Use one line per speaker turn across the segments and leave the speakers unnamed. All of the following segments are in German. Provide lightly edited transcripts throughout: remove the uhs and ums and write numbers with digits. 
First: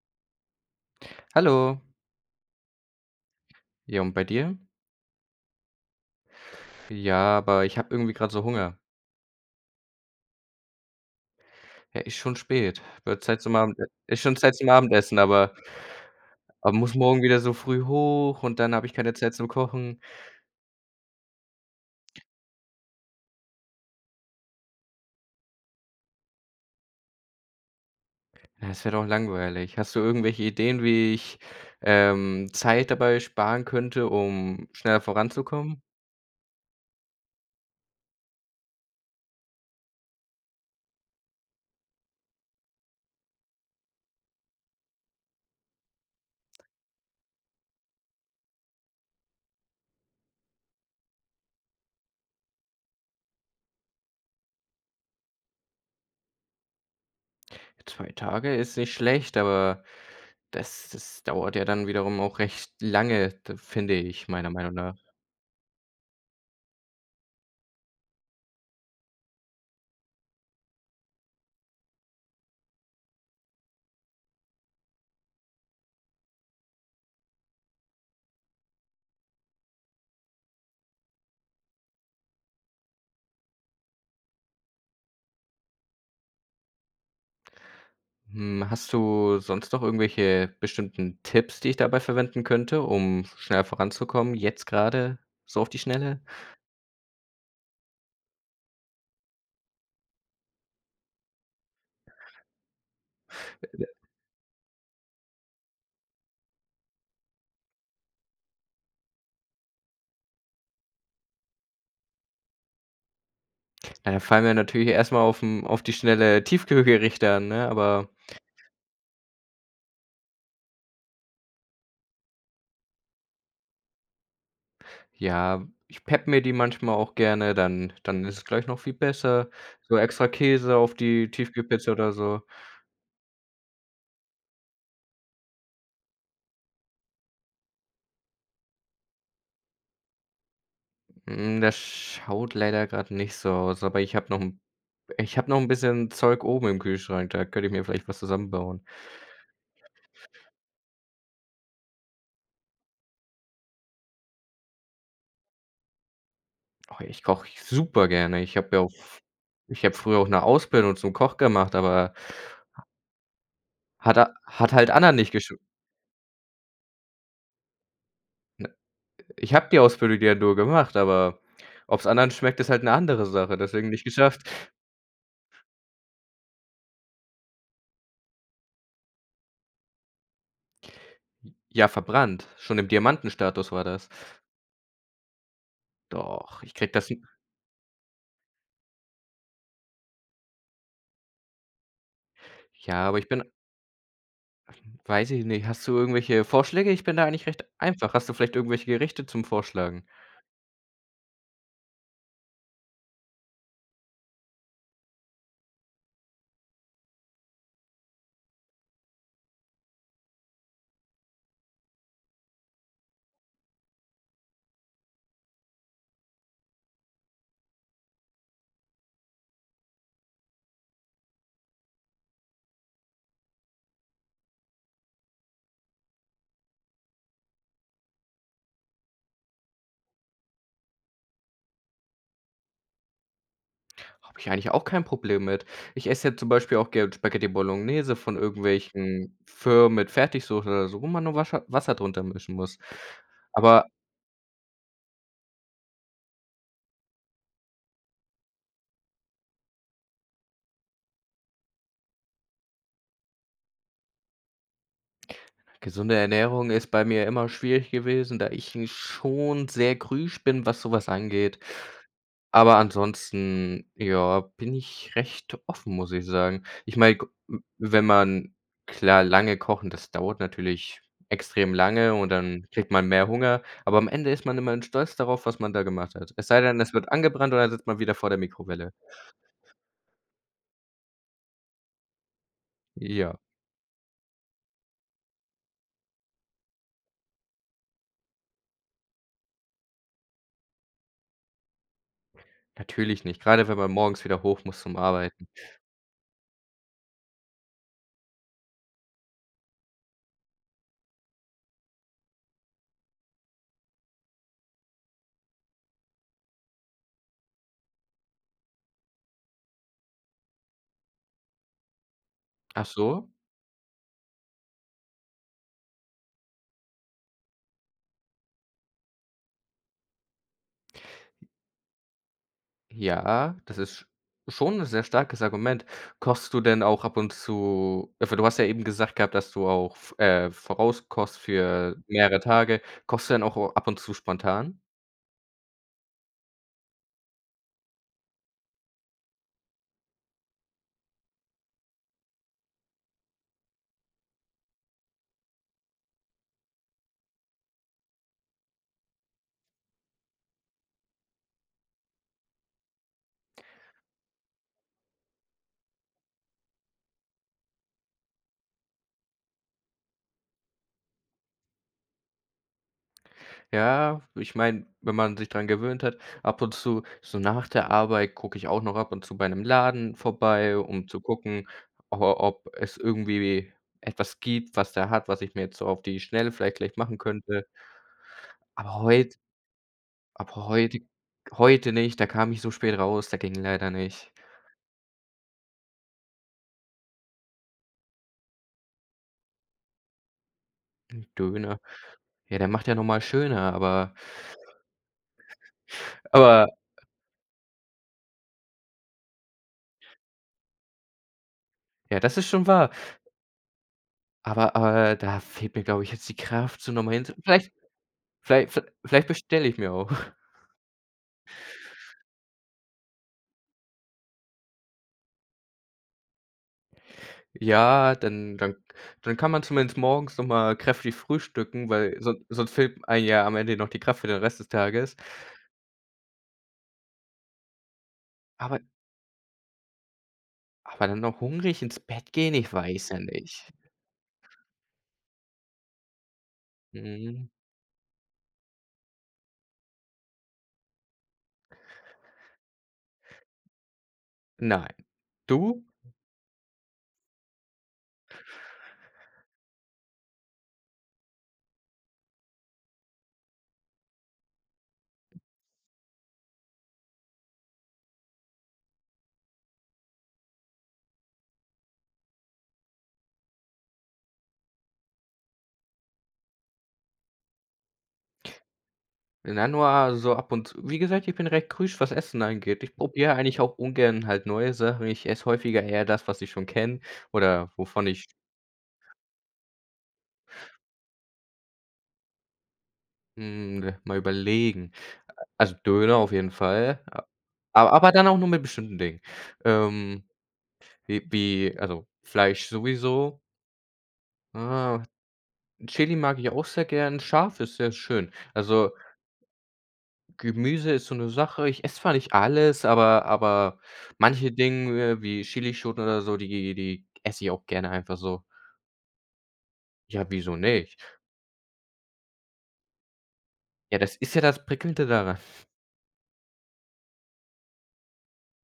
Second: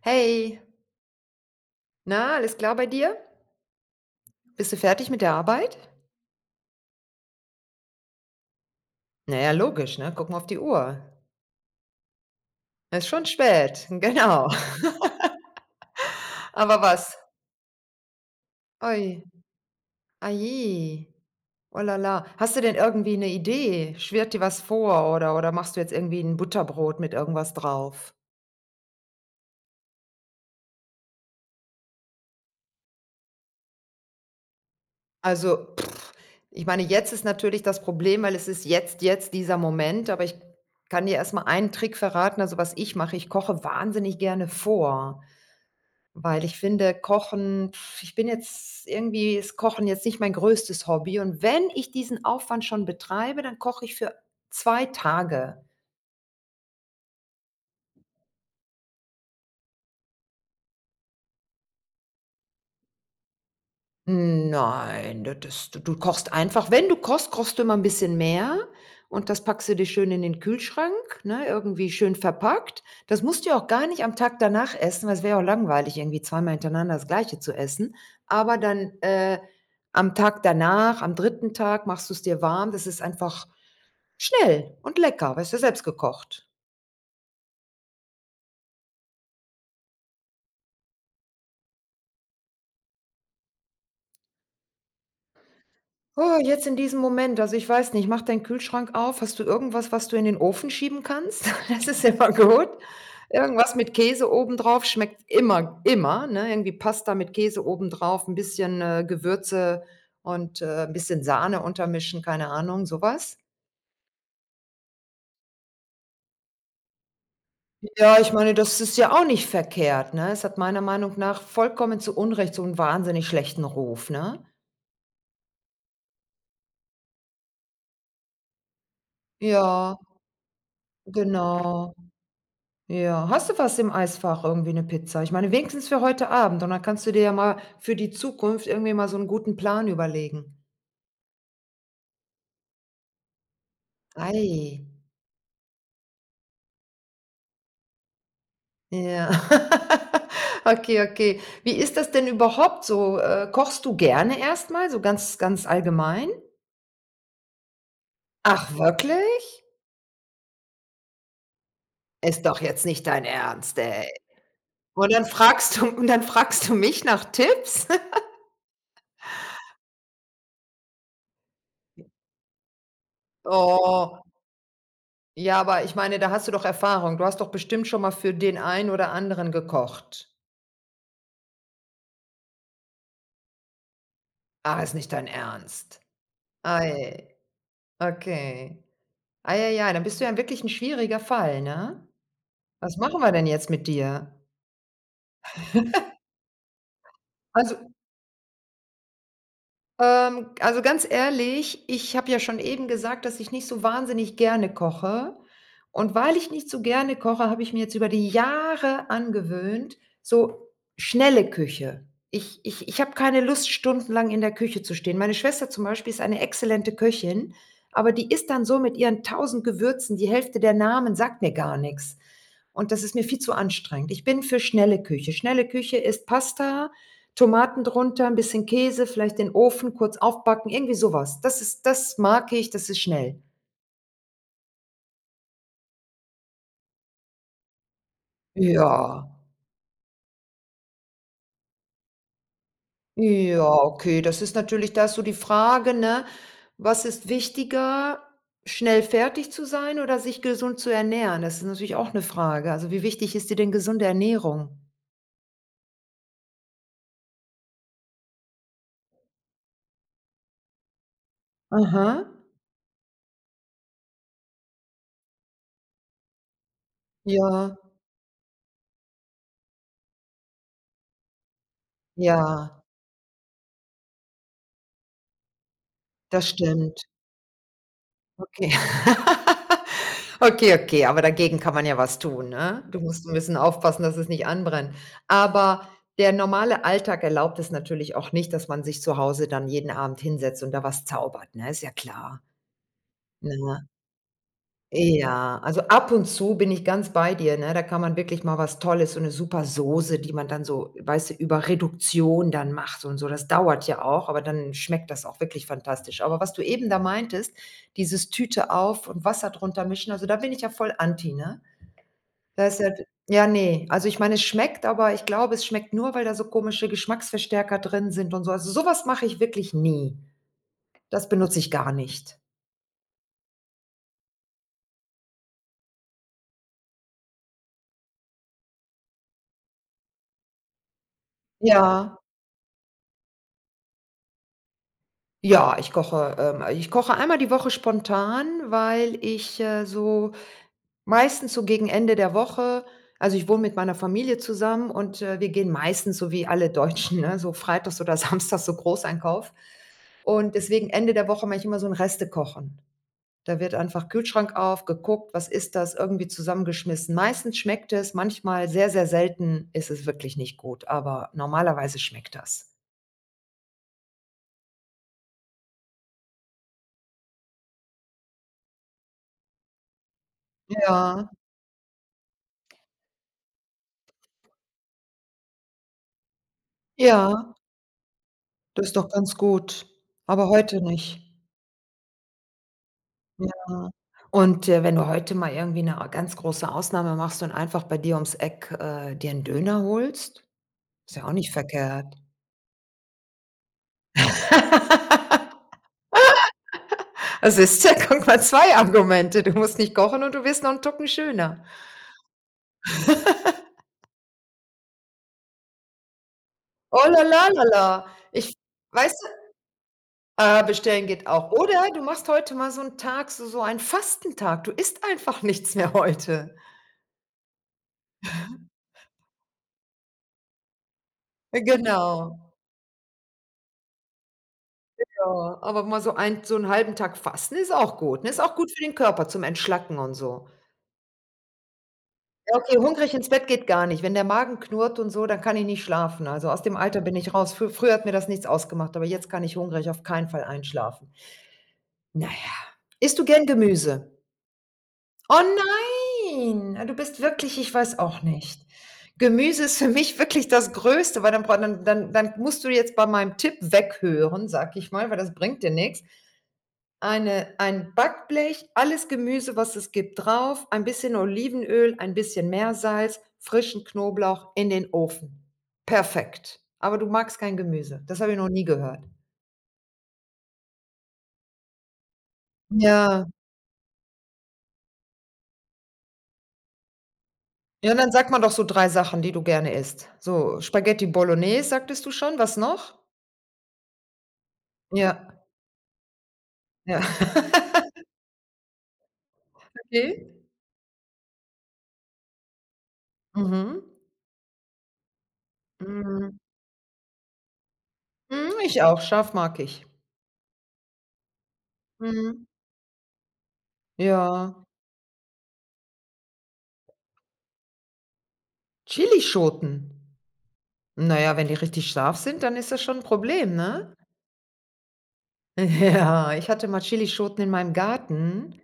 Hey,
Hallo.
na, alles klar bei dir?
Ja, und bei dir?
Bist du fertig mit der Arbeit?
Ja, aber ich habe irgendwie gerade so Hunger.
Na ja, logisch, ne? Guck mal auf die Uhr.
Ja, ist schon spät.
Es ist
Wird
schon
Zeit zum Abend,
spät,
ist schon
genau.
Zeit zum Abendessen, aber
Aber
muss
was?
morgen wieder so früh hoch und dann habe ich keine
Oi,
Zeit zum Kochen.
ai je, oh la la. Hast du denn irgendwie eine Idee? Schwirrt dir was vor, oder machst du jetzt irgendwie ein Butterbrot mit irgendwas drauf?
Ja, das wäre doch langweilig. Hast du irgendwelche Ideen, wie ich, Zeit dabei sparen könnte, um schneller
Also,
voranzukommen?
pff, ich meine, jetzt ist natürlich das Problem, weil es ist jetzt dieser Moment, aber ich kann dir erst mal einen Trick verraten. Also, was ich mache, ich koche wahnsinnig gerne vor. Weil ich finde, Kochen ich bin jetzt irgendwie ist Kochen jetzt nicht mein größtes Hobby, und wenn ich diesen Aufwand schon betreibe, dann koche ich für 2 Tage.
2 Tage ist nicht schlecht, aber das dauert ja dann wiederum auch recht lange, d finde ich, meiner Meinung nach.
Nein, das das du du kochst einfach, wenn du kochst, kochst du immer ein bisschen mehr und das packst du dir schön in den Kühlschrank, ne, irgendwie schön verpackt. Das musst du ja auch gar nicht am Tag danach essen, weil es wäre ja auch langweilig, irgendwie zweimal hintereinander das Gleiche zu essen. Aber dann, am Tag danach, am dritten Tag, machst du es dir warm. Das ist einfach schnell und lecker, weißt du, selbst gekocht.
Hm, hast du sonst noch irgendwelche bestimmten Tipps, die ich dabei verwenden könnte, um schnell voranzukommen, jetzt gerade so auf die Schnelle?
Oh, jetzt in diesem Moment, also ich weiß nicht, mach deinen Kühlschrank auf. Hast du irgendwas, was du in den Ofen schieben kannst? Das ist immer gut. Irgendwas mit Käse obendrauf schmeckt immer, immer, ne? Irgendwie Pasta mit Käse obendrauf, ein bisschen, Gewürze und, 'n bisschen Sahne untermischen, keine Ahnung, sowas.
Na, da fallen mir natürlich erst mal auf die Schnelle Tiefkühlgerichte ein, ne, aber
Ja, ich meine, das ist ja auch nicht verkehrt, ne? Es hat meiner Meinung nach vollkommen zu Unrecht so einen wahnsinnig schlechten Ruf, ne?
ja, ich peppe mir die manchmal auch gerne, dann ist es gleich noch viel besser. So
Ja,
extra Käse auf die Tiefkühlpizza
genau.
oder so.
Ja, hast du was im Eisfach, irgendwie eine Pizza? Ich meine, wenigstens für heute Abend, und dann kannst du dir ja mal für die Zukunft irgendwie mal so einen guten Plan überlegen.
Hm, das schaut leider gerade nicht so aus, aber
Ei,
ich habe noch ein bisschen Zeug oben im Kühlschrank, da könnte ich mir vielleicht was zusammenbauen.
ja. Okay, okay. Wie ist das denn überhaupt so? Kochst du gerne erstmal so ganz ganz allgemein?
Oh, ich koche super gerne.
Ach, wirklich?
Ich habe früher auch 'ne Ausbildung zum Koch gemacht, aber
Ist doch jetzt nicht dein Ernst, ey.
hat a hat halt
Und
anderen
dann
nicht gesch
fragst du und dann fragst du mich nach Tipps?
ne, ich habe die Ausbildung ja nur gemacht, aber ob's anderen schmeckt, ist halt 'ne andere Sache, deswegen nicht
Oh,
geschafft.
ja, aber ich meine, da hast du doch Erfahrung. Du hast doch bestimmt schon mal für den einen oder anderen gekocht.
Ja, verbrannt. Schon im Diamantenstatus war das.
Ah, ist nicht dein Ernst.
Doch, ich kriege das hin.
Ei, okay. Ei, ei, ei, dann bist du ja wirklich 'n schwieriger Fall, ne? Was
Ja, aber
machen
ich
wir
bin
denn jetzt mit dir?
weiß ich nicht, hast du irgendwelche Vorschläge? Ich bin da eigentlich recht
Also
einfach. Hast du vielleicht irgendwelche Gerichte zum Vorschlagen?
also, ganz ehrlich, ich habe ja schon eben gesagt, dass ich nicht so wahnsinnig gerne koche. Und weil ich nicht so gerne koche, habe ich mir jetzt über die Jahre angewöhnt, so schnelle Küche. Ich habe keine Lust, stundenlang in der Küche zu stehen. Meine Schwester zum Beispiel ist eine exzellente Köchin, aber die ist dann so mit ihren 1000 Gewürzen, die Hälfte der Namen sagt mir gar nichts. Und das ist mir viel zu anstrengend. Ich bin für schnelle Küche. Schnelle Küche ist Pasta, Tomaten drunter, ein bisschen Käse, vielleicht den Ofen, kurz aufbacken, irgendwie sowas. Das ist, das mag ich, das ist schnell.
Habe ich eigentlich auch kein Problem mit. Ich esse ja zum Beispiel auch gerne Spaghetti Bolognese von
Ja.
irgendwelchen Firmen mit Fertigsoße oder so, wo man nur Wascher Wasser drunter mischen muss.
Ja,
Aber
okay, das ist natürlich da ist so die Frage, ne, was ist wichtiger, schnell fertig zu sein oder sich gesund zu ernähren? Das ist natürlich auch 'ne Frage. Also, wie wichtig ist dir denn gesunde Ernährung?
gesunde Ernährung ist bei mir immer schwierig gewesen, da ich 'n schon sehr grouge bin, was sowas angeht.
Aha.
Aber ansonsten, ja, bin ich recht offen, muss ich sagen. Ich meine, gu w
Ja,
wenn man klar, lange kochen, das dauert natürlich extrem lange und dann
ja,
kriegt man mehr Hunger, aber am Ende ist man immer stolz darauf, was man da gemacht hat. Es
das
sei denn, es
stimmt.
wird angebrannt und dann sitzt man wieder vor der
Okay.
Mikrowelle.
Okay, okay, aber dagegen kann man ja was tun, ne? Du musst 'n
Ja,
bisschen aufpassen, dass es nicht anbrennt. Aber der normale Alltag erlaubt es natürlich auch nicht, dass man sich zu Hause dann jeden Abend hinsetzt und da was zaubert, ne? Ist ja klar,
natürlich nicht, gerade
ne?
wenn man morgens wieder hoch muss zum Arbeiten.
Ja, also ab und zu bin ich ganz bei dir, ne? Da kann man wirklich mal was Tolles, so 'ne super Soße, die man dann so, weißt du, über Reduktion dann macht und so. Das dauert ja auch, aber dann schmeckt das auch wirklich fantastisch. Aber was du eben da meintest, dieses Tüte auf und Wasser drunter mischen, also da bin ich ja voll anti, ne? Da ist
Ach
halt,
so?
ja, ne. Also, ich meine, es schmeckt, aber ich glaube, es schmeckt nur, weil da so komische Geschmacksverstärker drin sind und so. Also, so was mache ich wirklich nie. Das benutze ich gar nicht.
Ja, das ist schon ein sehr starkes Argument. Kochst du denn auch ab und zu also, du hast ja eben gesagt gehabt, dass du auch v vorauskochst für
Ja,
mehrere Tage. Kochst du denn auch ab und zu spontan?
ja, ich koche einmal die Woche spontan, weil ich, so meistens so gegen Ende der Woche, also, ich wohne mit meiner Familie zusammen und, wir gehen meistens so wie alle Deutschen, ne, so freitags oder samstags so Großeinkauf. Und deswegen Ende der Woche mache ich immer so 'n Restekochen. Da wird einfach Kühlschrank auf, geguckt, was ist das, irgendwie zusammengeschmissen. Meistens schmeckt es, manchmal sehr, sehr selten ist es wirklich nicht gut, aber normalerweise schmeckt das.
Ja, ich meine, wenn man sich dran gewöhnt hat, ab und zu so nach der Arbeit gucke ich auch noch ab und zu bei einem Laden vorbei, um zu
Ja,
gucken, o ob es irgendwie etwas gibt, was der hat, was ich mir jetzt so auf die Schnelle vielleicht gleich machen
ja,
könnte.
das
Aber
ist doch ganz
heute
gut, aber
Ab
heute
heute
nicht.
Heute nicht, da kam ich so spät raus, da ging leider
Ja.
nicht.
Und, wenn du heute mal irgendwie 'ne ganz große Ausnahme machst und einfach bei dir ums Eck, dir 'n Döner holst, ist ja auch nicht
Döner.
verkehrt.
Ja, der macht ja noch mal schöner, aber aber
Ah, siehst du, guck mal, 2 Argumente. Du musst nicht kochen und du wirst noch 'n Tucken schöner.
ja, das ist schon wahr. Aber da fehlt mir, glaube ich, jetzt die Kraft, so noch
Oh
mal
la
hinzu
la la
vielleicht
la. Ich,
vielleicht v
weißt
vielleicht bestelle ich mir auch.
du, bestellen geht auch. Oder du machst heute mal so 'n Tag, so so einen Fastentag. Du isst einfach nichts mehr heute.
Ja, dann kann man zumindest morgens noch mal kräftig frühstücken, weil
Genau,
sonst fehlt einem ja am Ende noch die Kraft für den Rest des Tages.
ja. Aber mal so ein, so 'n halben Tag fasten ist auch gut, ne? Ist auch gut
Aber
für den Körper zum Entschlacken und so.
aber dann noch hungrig ins Bett gehen,
Ja,
ich
okay,
weiß
hungrig
ja
ins Bett geht
nicht.
gar nicht. Wenn der Magen knurrt und so, dann kann ich nicht schlafen. Also, aus dem Alter bin ich
Mhm.
raus. Früher hat mir das nichts ausgemacht, aber jetzt kann ich hungrig auf keinen Fall einschlafen. Na ja. Isst du gern Gemüse?
Nein.
Oh
Du?
nein, du bist wirklich, ich weiß auch nicht. Gemüse ist für mich wirklich das Größte, weil dann bra dann dann dann musst du jetzt bei meinem Tipp weghören, sag ich mal, weil das bringt dir nichts. Ein Backblech, alles Gemüse, was es gibt, drauf, ein bisschen Olivenöl, ein bisschen Meersalz, frischen Knoblauch in den Ofen. Perfekt. Aber du magst kein Gemüse. Das habe ich noch nie gehört.
Na, nur so ab und zu. Wie gesagt, ich bin recht krüsch, was Essen angeht. Ich
Ja.
probiere eigentlich auch ungern halt neue Sachen. Ich esse häufiger eher das, was ich schon kenne oder
Ja,
wovon
dann
ich
sag mal doch so 3 Sachen, die du gerne isst. So Spaghetti Bolognese sagtest du schon, was noch?
hm, mal überlegen.
Ja,
Also Döner auf jeden Fall,
ja.
a aber dann auch nur mit bestimmten Dingen. Ähm,
Okay.
wie wie Also Fleisch sowieso.
Mhm.
Ah, Chili
Mhm.
mag ich auch sehr gern. Scharf ist sehr schön.
Hm, ich auch, scharf mag ich.
Gemüse ist so 'ne Sache, ich esse zwar nicht
Mhm.
alles, aber manche
Ja,
Dinge wie Chilischoten oder so, die esse ich auch gerne einfach so.
Chilischoten.
Ja, wieso nicht?
Na ja, wenn die richtig scharf sind, dann ist das schon ein Problem, ne?
Ja, das ist ja das Prickelnde daran,
Ja, ich hatte mal Chilischoten in meinem Garten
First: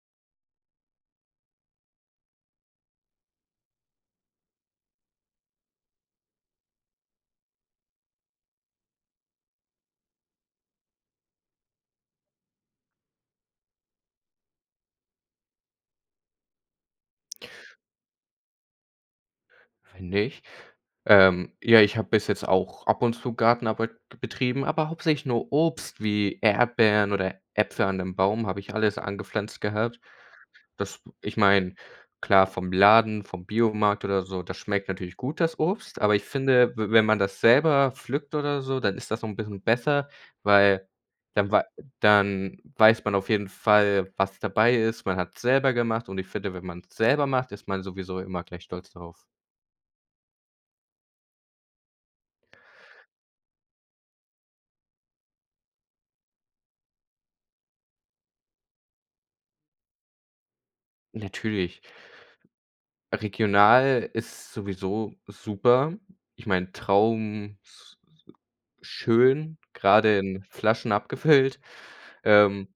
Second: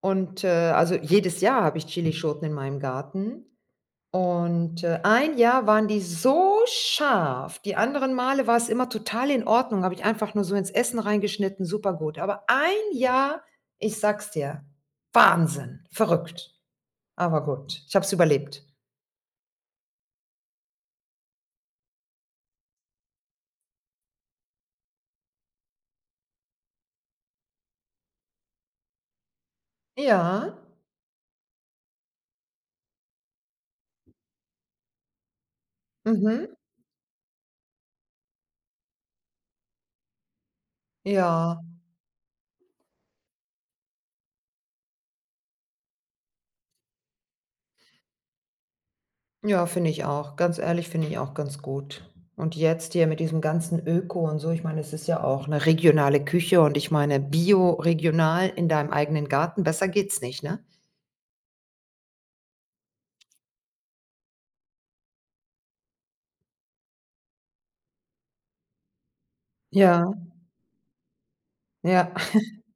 und, also, jedes Jahr habe ich Chilischoten in meinem Garten. Und, ein Jahr waren die so scharf. Die anderen Male war es immer total in Ordnung, habe ich einfach nur so ins Essen reingeschnitten. Super gut. Aber ein Jahr, ich sag's dir, Wahnsinn, verrückt. Aber gut, ich habe es überlebt.
finde ich. Ja, ich habe bis jetzt auch ab und zu Gartenarbeit betrieben, aber hauptsächlich nur Obst wie Erdbeeren oder Äpfel an 'nem Baum habe ich alles angepflanzt gehabt.
Ja,
Das Ich meine, klar, vom Laden, vom Biomarkt oder so, das schmeckt natürlich gut, das Obst, aber ich
mhm,
finde, w wenn man das selber pflückt oder so, dann ist das noch ein bisschen besser, weil dann
ja,
wei dann weiß man auf jeden Fall, was dabei ist. Man hat's selber gemacht und ich finde, wenn man's selber macht, ist man sowieso immer gleich stolz darauf.
ja, finde ich auch. Ganz ehrlich, finde ich auch ganz gut. Und jetzt hier mit diesem ganzen Öko und so, ich meine, es ist ja auch eine regionale Küche, und ich meine, Bio, regional in deinem eigenen Garten, besser geht's nicht, ne?
Natürlich, regional ist sowieso super. Ich meine, Traum s schön,
Ja,
gerade in Flaschen abgefüllt.
ja.
Ähm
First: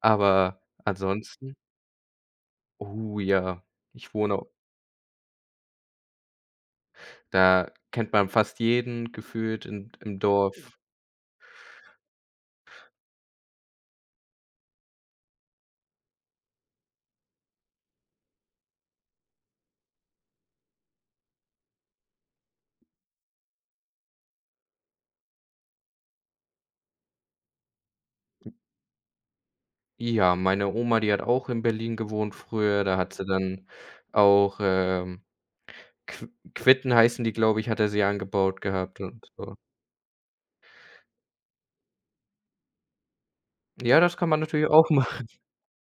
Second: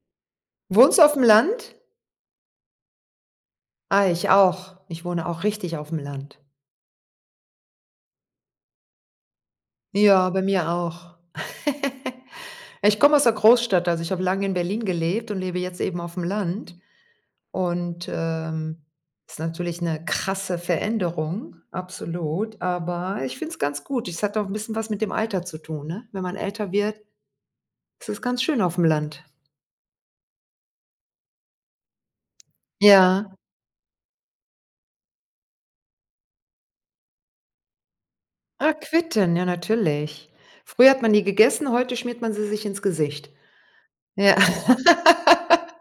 Aber
Wohnst du auf dem
ansonsten
Land?
Oh ja,
Ah,
ich
ich
wohne
auch. Ich wohne auch richtig auf dem Land.
da kennt man fast jeden gefühlt in im
Ja, bei
Dorf.
mir auch. Ich komme aus der Großstadt, also ich habe lange in Berlin gelebt und lebe jetzt eben auf dem Land und, ist natürlich eine krasse Veränderung, absolut, aber ich finde es ganz gut. Es hat auch ein bisschen was mit dem Alter zu tun, ne? Wenn man älter wird, ist es ganz schön auf dem Land.
Ja, meine Oma, die hat auch in Berlin gewohnt früher, da hat sie
Ja.
dann auch, Qu Quitten heißen die, glaube ich, hat er sie angebaut
Ah,
gehabt und
Quitten, ja
so.
natürlich. Früher hat man die gegessen, heute schmiert man sie sich ins Gesicht.
Ja, das kann
Ja.
man natürlich auch machen,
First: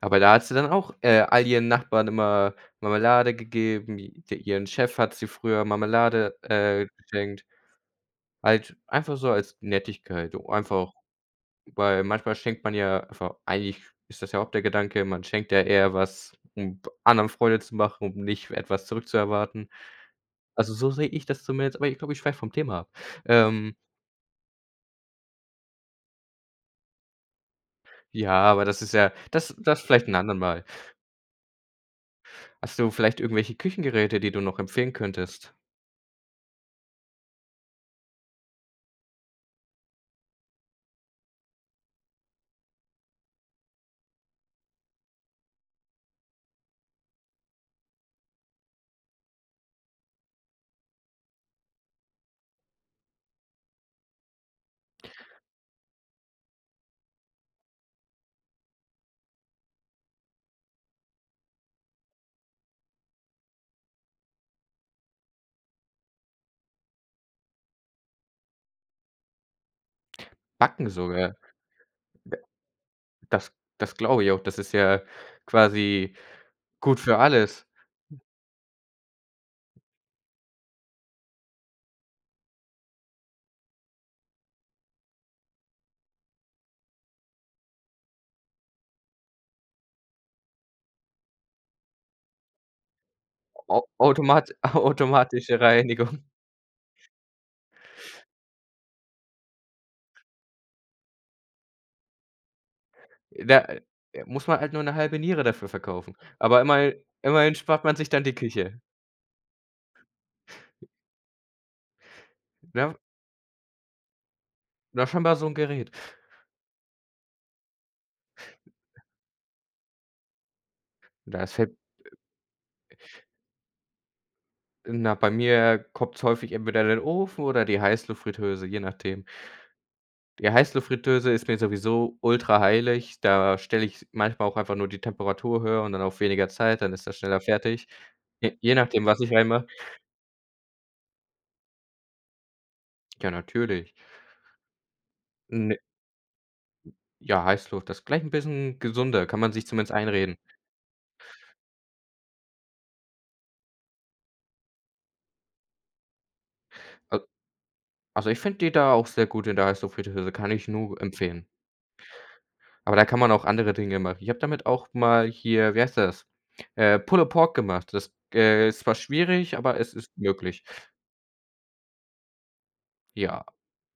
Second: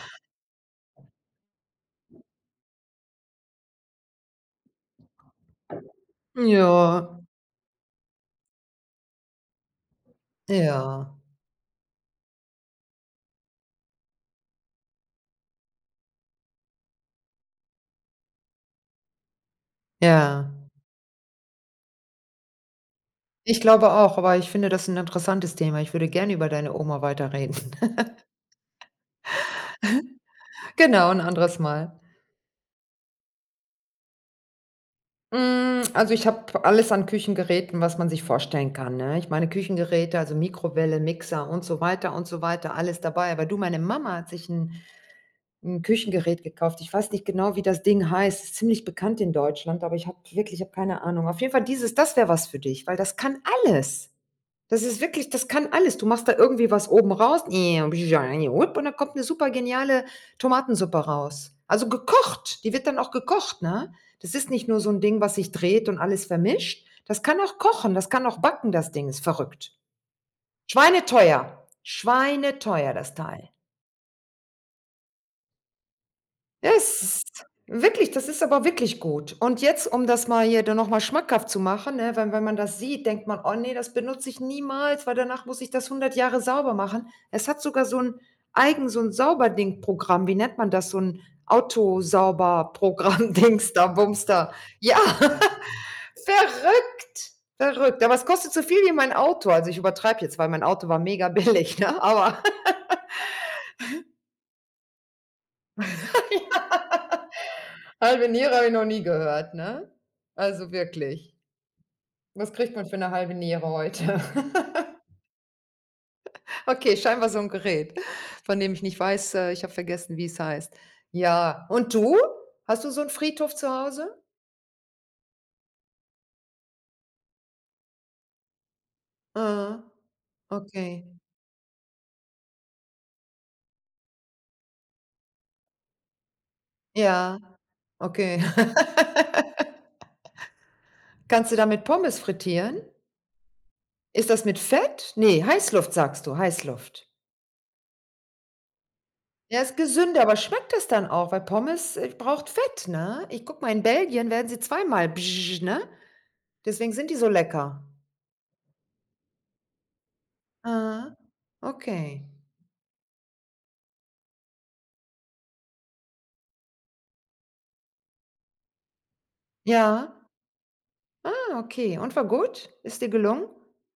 aber da hat sie dann auch, all ihren Nachbarn immer Marmelade gegeben. I de Ihren Chef hat sie früher Marmelade,
Ja,
geschenkt. Halt einfach so als Nettigkeit, einfach.
ja,
Weil manchmal schenkt man ja einfach eigentlich ist das ja auch der Gedanke, man schenkt ja eher was, um anderen Freude zu machen, um nicht etwas zurückzuerwarten.
ja.
Also, so sehe ich das zumindest, aber ich glaube, ich schweife vom Thema ab.
Ich
Ähm,
glaube auch, aber ich finde das 'n interessantes Thema. Ich würde gerne über deine Oma weiterreden.
ja, aber das ist ja das das vielleicht ein andern Mal.
Genau, 'n anderes Mal.
Hast du vielleicht irgendwelche Küchengeräte, die du noch empfehlen könntest?
Hm, also, ich habe alles an Küchengeräten, was man sich vorstellen kann, ne? Ich meine Küchengeräte, also, Mikrowelle, Mixer und so weiter, alles dabei. Aber du, meine Mama hat sich 'n Küchengerät gekauft. Ich weiß nicht genau, wie das Ding heißt. Ist ziemlich bekannt in Deutschland, aber ich habe wirklich, ich habe keine Ahnung. Auf jeden Fall dieses, das wäre was für dich, weil das kann alles. Das ist wirklich, das kann alles. Du machst da irgendwie was oben raus und dann kommt eine super geniale Tomatensuppe raus. Also gekocht, die wird dann auch gekocht, ne? Das ist nicht nur so ein Ding, was sich dreht und alles vermischt. Das kann auch kochen, das kann auch backen, das Ding, ist verrückt.
Backen sogar.
Schweineteuer,
D
schweineteuer das Teil.
das Das glaube ich auch. Das ist ja quasi gut für
Es
alles.
wirklich, das ist aber wirklich gut. Und jetzt, um das mal hier dann noch mal schmackhaft zu machen, ne, wenn man das sieht, denkt man: „Oh nee, das benutze ich niemals, weil danach muss ich das 100 Jahre sauber machen.“ Es hat sogar so ein eigen so ein Sauberding-Programm. Wie nennt man das? So ein Autosauberprogramm, Dings
Au
da, Bums
automat
da. Ja,
Automatische Reinigung.
verrückt, verrückt. Aber es kostet so viel wie mein Auto. Also, ich übertreibe jetzt, weil mein Auto war mega billig, ne? Aber
Da, muss man halt nur 'ne halbe Niere dafür verkaufen. Aber
ja,
immerhin spart man sich dann
halbe
die
Niere habe ich
Küche,
noch nie gehört, ne? Also, wirklich. Was kriegt man
ne?
für 'ne halbe Niere heute?
Na, scheinbar so 'n Gerät.
Okay, scheinbar so 'n Gerät, von dem ich nicht weiß, ich habe vergessen, wie es heißt.
Das
Ja,
fällt
und du? Hast du so 'n Friedhof zu Hause?
Na, bei mir kommt's häufig entweder der Ofen oder die Heißluftfritteuse, je nachdem.
Ah,
Die
okay.
Heißluftfritteuse ist mir sowieso ultra heilig. Da stelle ich manchmal auch einfach nur die Temperatur höher und dann auf weniger Zeit, dann ist das
Ja,
schneller fertig.
okay.
Je nachdem, was ich reinmache.
Kannst du damit Pommes frittieren?
Ja, natürlich.
Ist das mit Fett? Ne,
Ne
Heißluft sagst du, Heißluft.
ja, Heißluft, das gleich 'n bisschen gesünder, kann man
Ja,
sich
ist
zumindest
gesünder,
einreden.
aber schmeckt das dann auch? Weil Pommes, braucht Fett, ne? Ich gucke mal, in Belgien werden sie zweimal, ne? Deswegen sind die
Äh
so lecker.
Also, ich finde die da auch sehr gut in der Eisluftfritteuse, kann ich nur
Ah,
empfehlen.
okay.
Aber da kann man auch andere Dinge machen. Ich habe damit auch mal hier wie heißt das? Pulled Pork gemacht. Das, ist zwar schwierig, aber es ist
Ja.
möglich.
Ah, okay. Und war gut? Ist dir
Ja,
gelungen?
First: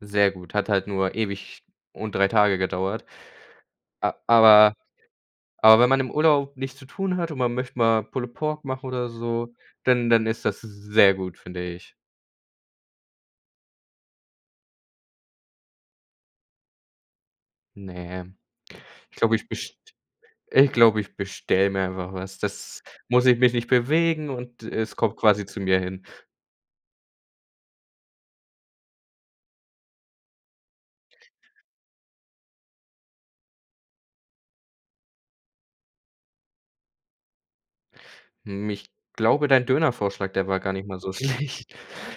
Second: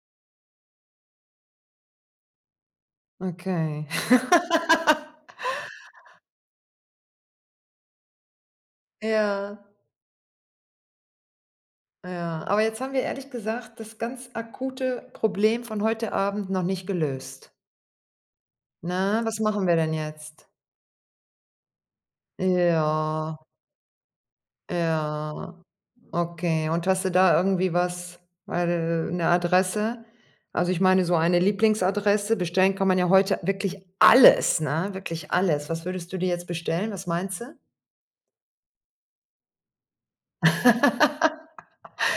sehr gut. Hat halt nur ewig und 3 Tage gedauert.
Okay.
A Aber wenn man im Urlaub nichts zu tun hat und man möchte mal Pulled Pork machen oder so,
Ja,
dann ist das sehr gut, finde ich.
ja. Aber jetzt haben wir ehrlich gesagt das ganz akute Problem von heute Abend noch nicht gelöst.
Ne. Ich
Na,
glaube,
was
ich
machen wir
best
denn jetzt?
Ich glaube, ich bestelle mir einfach was.
Ja,
Das muss ich mich nicht bewegen und es kommt quasi
ja.
zu mir hin.
Okay. Und hast du da irgendwie was, weil eine Adresse? Also, ich meine, so eine Lieblingsadresse, bestellen kann man ja heute wirklich alles, ne? Wirklich alles. Was würdest du dir jetzt bestellen? Was meinst du?
Hm, ich glaube, dein Dönervorschlag, der war gar nicht mal so schlecht.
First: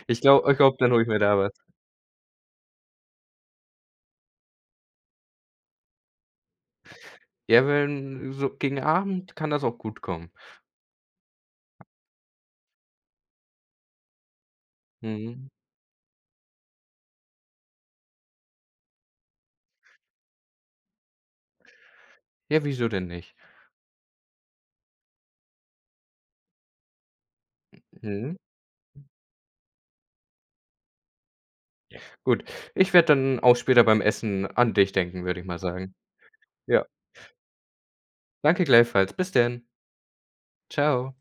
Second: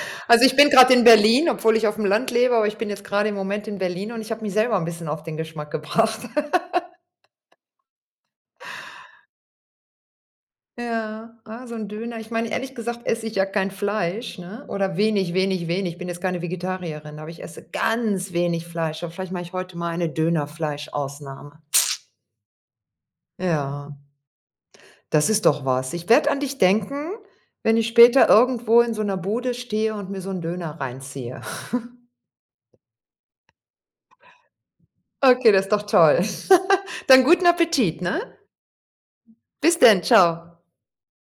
Also, ich
Ich
bin
glaube, dann
gerade
hole
in
ich mir da
Berlin,
was.
obwohl ich auf dem Land lebe, aber ich bin jetzt gerade im Moment in Berlin und ich habe mich selber 'n bisschen auf den Geschmack gebracht.
Ja, wenn so gegen Abend kann das auch gut kommen.
Ja, ah, so 'n Döner. Ich meine, ehrlich gesagt esse ich ja kein Fleisch, ne, oder wenig,
Mhm.
wenig, wenig. Ich bin jetzt keine Vegetarierin, aber ich esse ganz wenig Fleisch, aber vielleicht mache ich heute mal eine Dönerfleischausnahme.
Ja, wieso denn nicht?
Ja, das ist doch was. Ich werde an dich denken, wenn ich später
Mhm.
irgendwo in so 'ner Bude stehe und mir so 'n Döner reinziehe.
Gut. Ich werde dann auch später beim Essen an dich denken, würde ich
Okay,
mal
das ist doch
sagen.
toll.
Ja,
Dann guten Appetit, ne?
danke gleichfalls. Bis denn.
Bis denn, tschau.
Tschau.